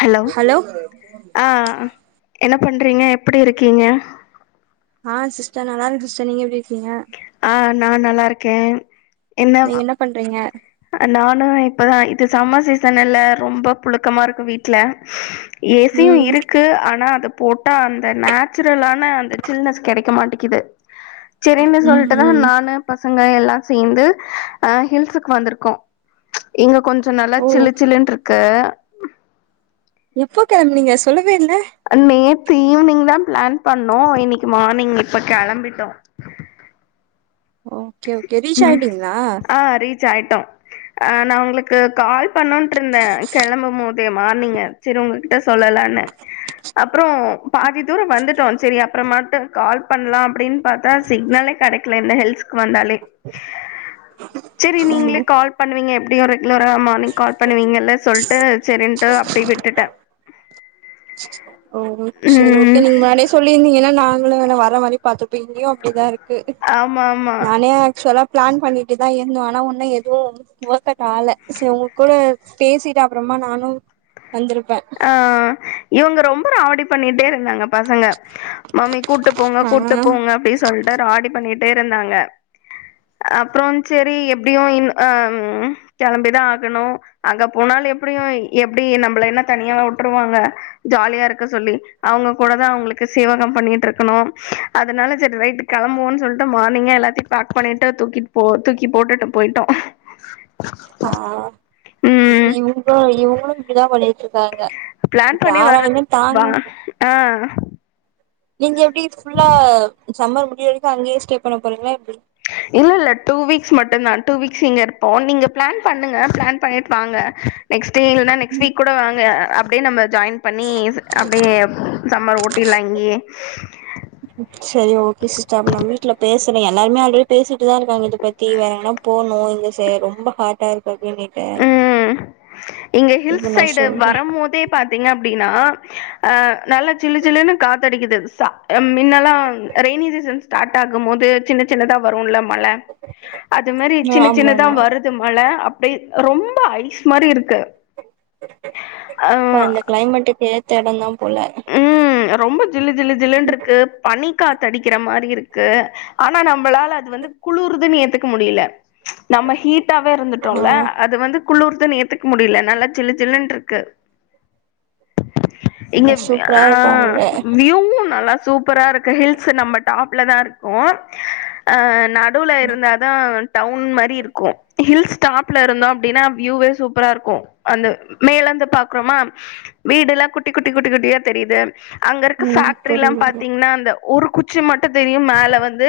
hello ஆ என்ன பண்றீங்க எப்படி இருக்கீங்க ஆ சிஸ்டர் நல்லா இருக்க சிஸ்ட நீங்க எப்டி இருக்கீங்க ஆ நான் நல்லா இருக்கே நீங்க என்ன பண்றீங்க நானு இப்பதா இது சம்மர் சீசன் இல்ல ரொம்ப புழுக்கமா இருக்கு வீட்ல ஏசியும் ம் இருக்கு ஆனா அத போட்டா அந்த நேச்சுரலான அந்த சில்னஸ் கெடைக்க மாட்டேக்கிது சரின்னு ம் சொல்லிட்டுதா ம் நானு பசங்க எல்லா சேந்து அ ஹில்ஸுக்கு வந்திருக் க்கோ இங்க கொஞ்ச நல்லா ஓ சில்லுச்சில்லுனு இருக்கு ட நீங்க சொல்லு அன்மே ஈவினிங் தா பிளான் பண்ணோ இன்னைக்கு மார்னிங் இப்ப கெளம்பிட்டோ ஓகே ஓகே ம் ரீஷாயண்டிங்ளா ஆ ரீச் ஆயிட்டோ நா உங்களுக்கு கால் பண்ணட்டு இருந்தே கெளம்பும் போது மார்னிங் சரி உங்ககிட்ட சொல்லலானு அப் அப்புறோ பாதி தூர வந்துட்டோ சரி அப்புற மட்டு கால் பண்லா அப்படின் பாத்தா சிக்னலே கடைக்க இந்த ஹெல்ஸக்கு வந்தாலே சரி நீங்களே கால் பண்ணுவீங்க எப்டி ஒரு மார்னிங் கால் பண்ணுவீங்கல்ல சொல்ட்டு சரின்ட்டு அப்படியே விட்டுட்ட ஓ சரி ஓகே ம் நீங்க முன்னாடியே சொல்லியிருந்தீங்கன்னா நாங் வர மாரி பாத்தப்போ இங்கயு அப்டிதா இருக்கு ஆமா ஆமா பிளான் பண்ணிட்டு தா இருந்தோ ஆனா ஒன்னும் எதுவு ஒர்க்ட் அவுட் ஆல உங்க கூட பேசிட்டு அப்புறமா நானும் வந்திருப்ப ஆ இவங்க ரொம்ப ராவடி பண்ணிட்டே இருந்தாங்க பசங்க மாமி கூட்டு போங்க ஆ கூட்டு போங்க அப்படின்னு சொல்லிட்டு ராடி பண்ணிட் டே இருந்தாங்க அப்புறம் சரி எப்படியு இ அ கெளம்பிதா ஆகணு அங்க போனா எப்படியு எப்டி நம்பள என்ன தனியாவ வுட்டுருவாங்க ஜாலியா இருக்க சொல்லி அவங்க கூட தா அவங்களுக்கு சேவகம் பண்ணிட்டு இருக்கணு அதனால சரி ரைட் கிளம்புவோ சொல்லிட்டு மார்னிங்க எல்லாத்தையு பேக் பண்ணிட்டு தூக்கிட் தூக்கி போட்டுட்டு போயிட் ட்டோ ஆ இவங்க இவங்கலு [unintelligible] ங்க பிளான் பண்ணி வர்றது யாரலையுமே வா தாங்க [inaudible] ஆ நீங்க எப்படி ஃபுல்லா சம்மர் முடிய வரைக்கு அங்கேயே ஸ்டே பண்ண போறீங்களா எப்டி இல்ல இல்ல டூ வீக்ஸ் மட்டுந்தா டூ வீக்ஸ் இங்க இருப்போ நீங்க பிளான் பண்ணுங்க பிளான் பண்ணிட்டு வாங்க நெக்ஸ்ட் டே இல்லனா நெக்ஸ்ட் வீக் கூட வாங்க அப்டியே நம்ம ஜாயின் பண்ணி அப்படியே சம்மர் ஓட்டிலா இங்கியே சரி ஓகே சிஸ்டர் நா வீட்ல பெ [inaudible] ச எல்லாருமே ஆல்ரெடி பேசிட்டுதா இருக்கங்க இத பத்தி வேற எங்கனா போனு எங்க சார் ரொம்ப ஹாட்டா இருக்கு அப்டின்னுட்டு ம் இங்க இப்ப ஹில்ஸ் நா சைடு சொல்றே வரம் போதே பாத்தீங்க அப்டின்னா அ நல்லா சில்லு சில்லுன்னு காத்தடிக்குது அ மின்னெல்லா ரெயனி சீ சன் ஸ்டார்ட்டாகும் போது சின்ன சின்னதா வரும்ல மழ அது மாரி ஆ சின்ன ஆமா சின்னதா ஆமா வருது மழ அப்டி ரொம்ப ஐஸ் மாரி இருக்கு அப்ப அ இந்தந்த கிளைமேட்டுக்கு ஏத்த எடந்தா போல ம் ரொம்ப ஜில்லு ஜில்லி ஜில்லுன்ருக்கு பனி காத் தடிக்கிற மாரி இருக்கு ஆனா நம்மளால அது வந்து குளிறுதுன்னு ஏத்துக்க முடியல நம்ம ஹீட்டாவே ஆ இருந்துட்டோல்ல அது வந்து குளிர் துன் ஏத்துக்க முடியல நல்லா சில்லு சில்லுன்ருக்கு அப்பச சூப்பரா ஆ அங்க வியூ நல்லா சூப்பரா இருக்க ஹில்ஸ் நம்ம டாப்ல தா இருக்கோ ஆ நடுல இருந்த தா டவுன் மாரி இருக்கு ஹில்ஸ் டாப்ல இருந்தோ அப்படின்னா வியூவே சூப்பர் ரா இருக்கு அந்த மேலந்து பாக்குறோமா வீடெல்லா குட்டி குட்டி குட்டி குட்டியா தெரியுது அங்க இருக்க ம் பேஃக்ட்ரில்லா புரியுது புரியுது பாத்தீங்கன்னா அந்த ஒரு குச்சி மட்டுதெரியும் மேல வந்து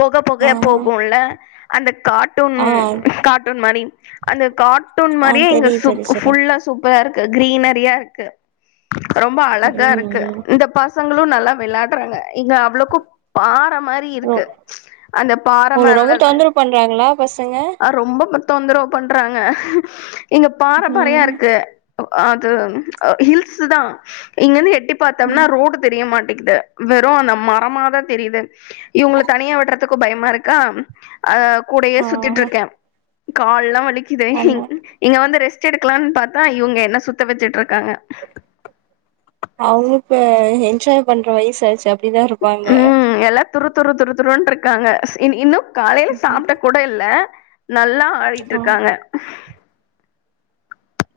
பொக ஆ பொகயா போகும்ல கார்ட்டூன் ஆ கார்ட்டூன் மாரி அந்த கார்ட்டூன் ஆ மாரியே எங்க தெரியு சுப் தெரியு சொல்லுங்க புல்லா சூப்பரா இரு கிரீனரியா இருக்கு ரொம்ப அழகா ம் இருக்கு ம் இந்த பசங்களும் நல்லா வெளயா ப்புறாங்க இங்க அவ்வளவுக்கும் பாரம் மாரி ரொ இருக்கு அந்த உங்கள பாறைமரத ரொம்ப தொந்தரவு பண்றாங்களா பசங்க அ ரொம்ப [unintelligible] தொந்தரவு பண்றாங்க இங்க பாரம்பரையா ம் இருக்கு அது ஹில் ஸ்சுதா இங்க வந்து எட்டி பாத்தோம்னா ம் ரோடு தெரியமாட் டிக்குது வெறு அந்த மரமாதா தெரியுது இவங்கள தனியா விட்றதுக்கு பயமா இருக்கா அ கூடையே ஆ சுத்திட்ருக்கே கால்லா வலிக்குது அண்ணா இங்க வந்து ரெஸ் ஸ்ட் எடுக்கலாம்னு பாத்தா இவங்க என்ன சுத்த வச்சுட்ருக்காங்க அவங்கு இப்ப என்ஜாய் பண்ற வயசாச்சு அப்படிதா இருப்பாங்க ம் எல்லா துரு துரு துரு துருன்ருக்காங்க இன் இன்னு காலையில சாப்ட கூட இல்ல நல்லா ஆ ஆடிட்ருக்காங்க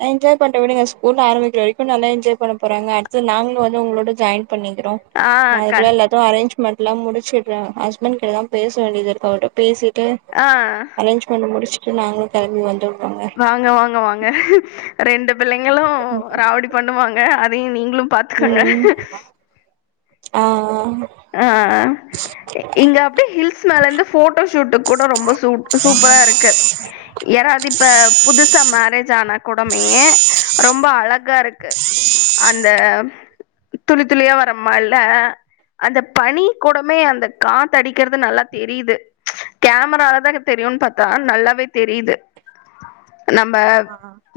என்ஜாய் பண்ற விடுங்க ஸ்கூல்ல ஆரம்பிக்கிற வரைக்கு நல்லா என்ஜாய் பண்ண போறாங்க அடுத்து நாங்களு வந்து உங்களோட ஜாயின் பண்ணிக்கிறோ ஆ நா கண் அதுக்குள்ள எல்லாத்து அரேஞ்ச் மென்ட்லா முச்சிடுறா ஹஸ்பண்ட் கிட்டதா பேச வேண்டியதுருக்கு அவர்ட பேசிட் டு ஆ அரேஞ்ச்மெண் முடிச்சுட்டு நாங்களு கெளம்பி வந்து வாங்க வாங்க வாங்க ரெண்டு பிள்ளைங்களு ராவடி பண்ணுவாங்க அது அதையு நீங்களு பாத்துக்குங்க ம் ஆ ஆ ஆ இங்க அப்டே ஹில்ஸ் மேலருந்து போட்டோ ஷூட்டு கூட ரொம்ப சூ சூப்பரா இருக்கு யாராவது இப்ப புதுசா மேரேஜ் ஆன கூடமை ஏ ரொம்ப அழகா இருக்கு அந்த துளி துளியா வர மழ அந்த பனி கூடமே அந்த காத்தடிக்கிறது நல்லா தெரியுது கேமராலதா தெரியுனு பாத்தா நல்லாவே தெரிது நம்ப ஆ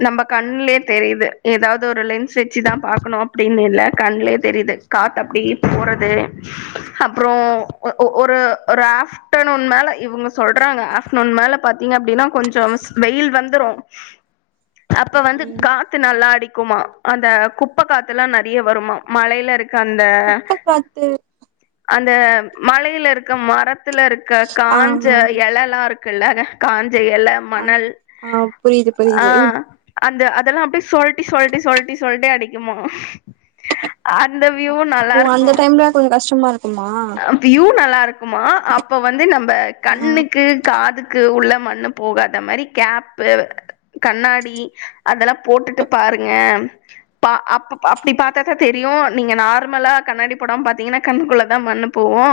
நம்ப கண்லே தெரியிது ஏதாவுது ஒரு லென்ஸ் வச்சுதாம் பாக்கணு அப்படின்னு இல்ல கண்லே தெரியிது காத்து அப்படி போறது அப்ரோ ஒ- ஒ- ஒரு ஒரு ஆஃப்டநூன் மேல இவங்க சொல்றாங்க ஆஃப்டர்நூன் மேல பாத்தீங் ங்க அப்படின்னா கொஞ்சம்ஸ் வெயில் வந்துரு அப்ப வந்து ம் காத்து நல்லா அடிக்குமா அந்த குப்ப காத்துலா நர் டிய வருமா மழையில இருக்க அந்த குப்ப காத்து அந்த மழையில இருக்க மரத்துல இருக்க ஆ காஞ்ச எலல்லா இருக் க்குளத காஞ்ச எல ஆ மணல் ஆ புரியுது ஆ புரியுது அந்த அதெல்லாம் அப்டே சொல்டி சொல்டி சொல்டி சொல்டி அடிக்குமா அந்த வியூவு நல்லா இப்போ இருக்கூ அந்த டைம்ல கொஞ்சோ கஷ்டமா இருக்குமா வியூ நல்லா இருக்குமா அப்ப வந்து நம்ப ஆ கண்ணுக்கு காதுக்கு உள்ள மண்ணு போகாத மாரி கேப்பு கண்ணாடி அதெல்லா போட்டுட்டு பாருங்க பா அப்ப அப்படி பத்தாதா தெரி யு நீங்க நார்மலா கண்ணாடி போடாம பாத்தீங்கன்னா கண் குள்ள ள மண்ணு போகு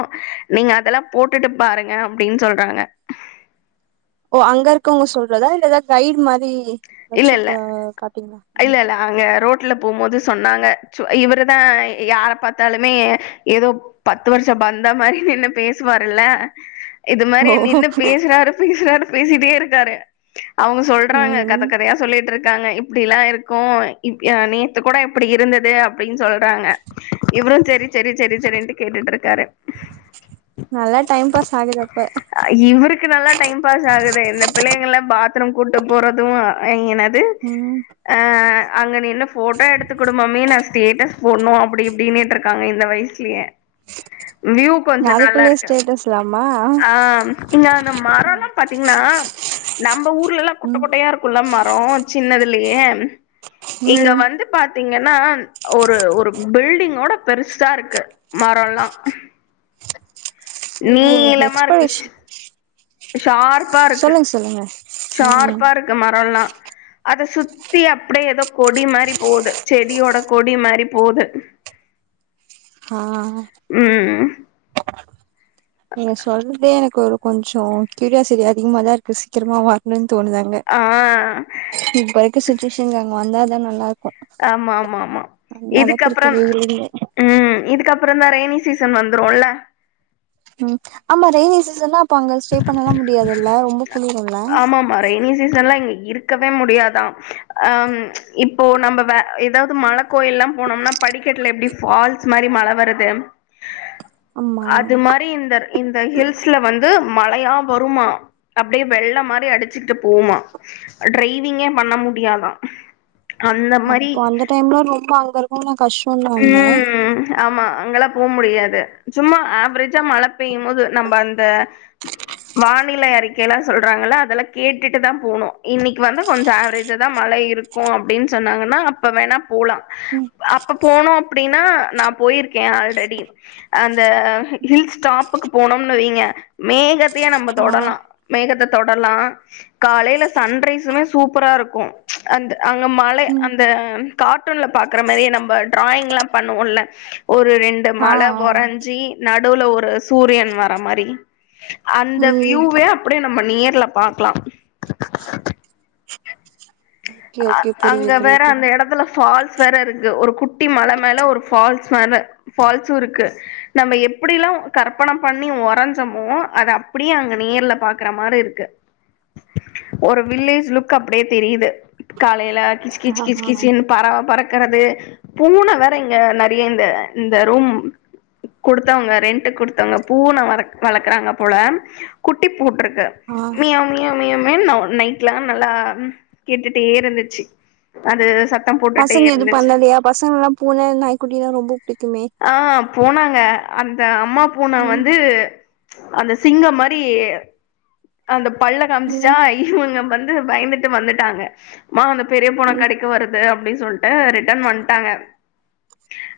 நீங்க அதெல்லா போட்டுட்டு பாருங்க அப்படின் சொல்றாங்க ஓ அங்க இருக்கவங்க சொல்றதா இல்ல எதாது கைட் மாதி இல்ல ல இல்ல ல அங்க ரோட் ட்லா போம்மோது சொன்னாங்க சு இவரு தா யார பாத்தாலுமே ஏதோ பத்து வருஷம் வந்த மாரி நின்னு பேசுவாருல்ல இது மாரி ஓ நின்னு பேசுறாரு பேசுறாரு பேசிட்டே இருக்காரு அவங்க சொல்றாங்க ம் கதக்கதையா சொல்லிட்டு இருக்காங்க இப்படிலாம் இருக்கூ இப் நேத்து கூட இப்டி இருந்தது அப்படின்னு சொல்றாங்க இவரும் செரி செரி செரி செரின்ட்டு கேட்டுட்டுருக் நல்லா டைம் பாஸ் ஆகுது அப்ப இவருக்கு நல்லா டைம் பாஸ் ஆகுதே இந்த பிள்ளைங்கல்ல பாத் துரூம் குட்டு போறது ஏஐ என்னது ம் ஆ அங்கனே என்ன ஃபோட்டா எடுத்து குடு மம்மி நா ஸ்டேட்டஸ் போடுணும் அப்படி இப்படினேட்டுருக்காங்க இந்த வயசுலயே வியூ கொஞ்சோ நல்லா அதுக்குள்ளயே இருக்கு ஸ்டேட்டஸ்லாமா ஆ இங்க அந்த மரம் எல்லா ம் பாத்தீங்கன்னா நம்ம ஊர்லல்லா குட் ட்ட குட்டையா இருக்குல மரோ சின்னதுலயே இங்க ம் வந்து பாத்தீங்கன்னா ஒரு ஒரு பில்டிங்கோட பெருசா இருக்கு மரோல்லா ஓஹோ நீளமா எக்ஸபடிஷ் இருக்கு ஷார்ப்பா இருக்கு ம் ஷார்ப்பா இருக்கு மரோல்லா அத சுத்தி அப்டியே ஏதோ கொடி மாரி போது செடியோட கொடி மாரி போது ஹா ம் கோரு கொஞ்சோ கியூரியாசிட்டி அதிகமா தா இருக்கு சீக்கிரமா வ வாங்கன் தோணுதங்க ஆ இப்ப இருக்க சுச்சுவேஷன்க் அங்க வந்தா தா நல்லா இருக் ஆமா ஆமா ஆமா அளவுக்கு இருக்கு இதுக்கப்புறம் வெயில் இங்க உம் இதுக்கப்ரோ தா ரெய்னி சீசன் வந்துருல்ல உம் ஆமா ரெய்னி சீசன்னாப் பாங்கல் ஸ்டே பண்ணலா முடியாதுல்ல ரொம்ப குலுருல்ல ஆமாமா ரெய்னி சீசன்ல இங்க இருக்கவே முடியாதாம் அ இப்போ நம்ப வே ஏதாவது மல கோயிலா போனம்னா படிக்கட்டுல எப்டி ஃபால்ஸ் மாரி மழை வருது ஆமா அது மாரி இந்தர் இந்த ஹில்ஸ்ல வந் து மழையா வருமா அப்டியே வெள்ளம் மாரி அடிச்சுகிட்டு போவுமா டிரைவிங்கே பண் ண முடியாதா அந்த மாரி அப்போ அந்த டைம்ல ரொம்ப அங்க இருக்கவுங்க கஷ்டோல்லா இல்ல உம் ஆமா அங்கெல்லா போ முடியாது சும்மா ஆவ்ரேஜ்ஜா மழ பெய்யும் மோது நம்ப அந்த வானிலை அறிக்கையெல்லா சொல்றாங்கல்ல அதெல்லா கேட்டுட்டு தா போனு இன்னைக்கு வந்து கொஞ்சோ ஆவ்ரேஜ்ஜா தா மழை இருக்கு அப்டின்னு சொன்னாங்கன்னா அப்ப வேணா போலா ம் அப்பக் போனோ அப்டின்னா நா போயிருக்கே அல்ரெடி அந்த ஹில் ஸ்டாப்புக்கு போனோ னுவைங்க மேகத்தையே நம்ம ஆ தொடலா மேகத்த தொடலா காலேல சன்ரைஸுமே சூப்பரா இருக்கு அந்த அங்க மலை ம் அந்த ஆ கார்ட்டூன்ல பாக்குற மாரியே நம்ப டிராயிங்ல்லா பண்ணுவோல்ல ஒரு ரெண்டு ஆ மலை ஆ ஒரஞ்சி நடூல ஒரு சூரியன் வர மாரி அந்த ம் வியூவே அப்டியே நம்ம நேர்ல பாக்லா ஓகே ஆ ஓகே புரியுது அங்க வேற புரியுது அந்த இடத்துல ஃபால்ஸ் வேற இருக்கு ஒரு குட்டி மல மேல ஒரு ஃபால்ஸ் வேற ஃபால்ஸு இருக்கு நம்ப எப் டில்லா கற்பன பண்ணி வோறஞ்சமோ அத அப்டியே அங்க நேர்ல பாக்குற மாரி இருக்கு ஒரு வில்லேஜ் லுக் அப்டியே தெரியுது காலேல கிச் கிச் ஆ கிச் ஹா கிச்ன்னு பறவ பறக் கறது பூன வேற இங்க நெறைய இந்த இந்த ரூம் குடுத்தவங்க ரெண்ட்க்கு குடுத்தவங்க பூன வளக் வளக்கறாங்க போல குட்டிப் போட்டுருக் கு ஆ மியாவ் மியாவ் மியாவ் மியான்னு நவ் நைட்லா நல்லா கேட்டுட் டே இருந்துச்சி அது சத் பசங்க எது பண்ணலையா பசங்க எல்லா பூன நாய்க் குட்டின்னா ரொம்போ ஆ போனாங்க அந்த அம்மா பூன ம் வந்து அந்த சிங்கம் மாரி அந்த பல்ல காமிசிச்சா ம் இவனுங்க வந் து பயந்துட்டு வந்துட்டாங்க மா அந்த பெரிய பூன ம் கடிக்க வருது அப்டின்னு சொல்லிட்டு ரிட்டன் வன்ட்டாங்க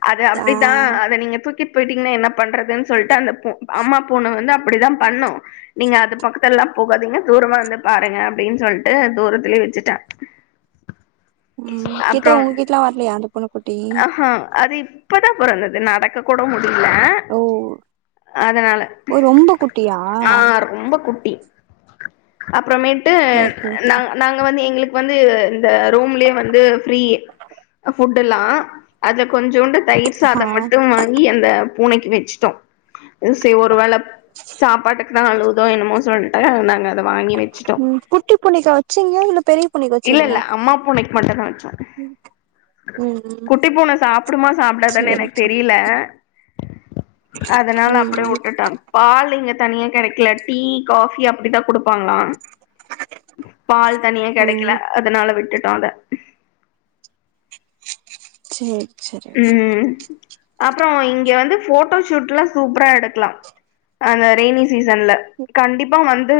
அது ஆ அப்டித்தா அத நீங்க தூக்கி போயிட்டீங்கன்னா என்ன பண்றதுன்னு சொல்லிட்டு அந்த பூ அம்மா பூன வந்து அப்டிதா பண்ணு நீங்க அது பக்கத் துலல்லா போகாதீங்க தூரமா இருந்து பாருங்க அப்டின்னு சொல்லிட்டு தூரத்துலயே வச்சிட்டே ம் கிட்ட அப்றோ உங்க கிட்டலா வரலையா அந்த பூனக்குட்டி அஹ அது இப் இப்பதா பொறந்தது நடக்க கூட முடி இல்ல ஓ அதனால ஓ ரொம்ப குட்டியா ஆ ரொம்ப குட் ட்டி அப்பறமேட்டு ஓகே ஓகே நா நாங்க வந்து எங்களுக் வந்து இந்த ரூம்லலே வந்து ஃப்ரீ ஃபுட்டெல்லா அதுல கொஞ்சோண்டு தயிர் ஆ சாதம் மட்டு வாங்கி அந்த பூனைக்கி வச்சிட்டோ சே ஒரு வேள சாப்பாட்டுக்கு தா அழுவுதோ என்னமோ சொல்லிட்டு நாங்க அத வாங்கி வச்சிட்டோ ம் குட்டி பூனைக்கா வச்சீங்க இல்ல பெரிய பூனைக்கு வச்சீங்களா இல்லல்ல அம்மா பூனைக்கி மட்டு தா வச்சோ ம் ம் [inaudible] குட்டிப்பூன சாப்டுமா சாப்டாதான்னு சேரி எனக்கு சேரி தெரியல அதனால ம் அப்டியே ம் வுட்டுட்டே பால் இங்க தனியா கெடைக்கல டீ காபி அப்டிதா குடுப்பாங்களா பால் தனியா கெடைக்கல ம் அதனால விட்டுட்டோ அத சேரி சேரி ம் அப்பறோ இங்க வந்து போட்டோ ஷூட்ல்லா சூப்பரா எடுக்கலா அந்த ரெய்னி சீசன்ல கண்டிப்பா வந்து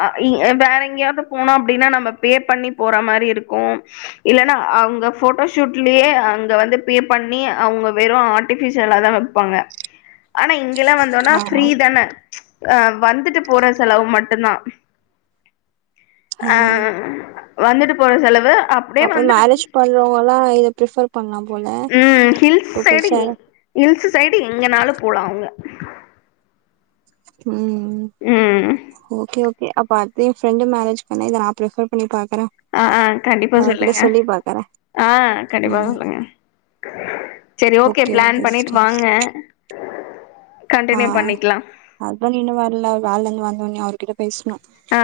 ஆ இ வேற எங்கேயாவது போனோ அப்டின்னா நம்ம பே பண்ணி போற மாரி இருக்கு இல்லன்னா அவுங்க போட்டோ ஷூட்லயே அங்க வந்து பே பண்ணி அவுங்க வெறு ஆர்ட்டிபிஷியலா தா வப்பாங்க ஆனா இங் கெல்லா வந்தோனா ஆ ஃப்ரீ தான ஆ வந்துட்டு போற செலவு மட்டுந்தா ஆ வந்துட்டு போற செலவு அப்டியே அப்ப வந்துட்டு மேரேஜ் பண்றவங்கல்லா இத பிரிஃபெர் ம் ஹில்ஸ் சைடு எங் ஹில்ஸ் சைடு எங்கனாலு போலா அவுங்க [inaudible] ம் ம் இ அ பாத்து ஃப்ரெண்டு மேரேஜ் பண்ண இத நா பிரிஃபர் பண்ணிருப்பே அ அ கண்டிப்பா சொல்லுங்க பாக்குறே ஆ கண்டிப்பா ம் சொல்லுங்க சரி ஓகே பிளான் பண்ணிட்டு வாங்க ஆ கண்டினியூ பண்ணிக்கலா ஹஸ்பண்ட் இன்னு வர்ல வேலன்து வந்தோனே அவர்கிட்ட பேச்ணு ஆ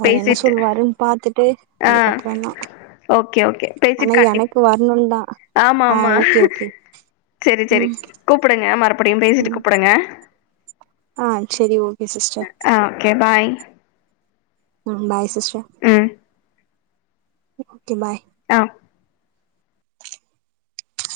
அவர் என்ன பேசிட்டு சொல்லுவாருன்னு பாத்துட்டு ஆ அதுக்கப்புறோ தா ஓகே ஓகே பேசிட்டு கண்டிப் வரணுன்தா ஆமா ஆ ஆமா ஓகே ஓகே செரி செரி ம் கூப்புடுங்க மறுபடியு பேசிட்டு ம் கூப்புடுங்க ஆ சரி ஓகே சிஸ்டர் ஆ ஓகே பாய் ம் பாய் சிஸ்டர் ம் ஒகே பாய் ஆ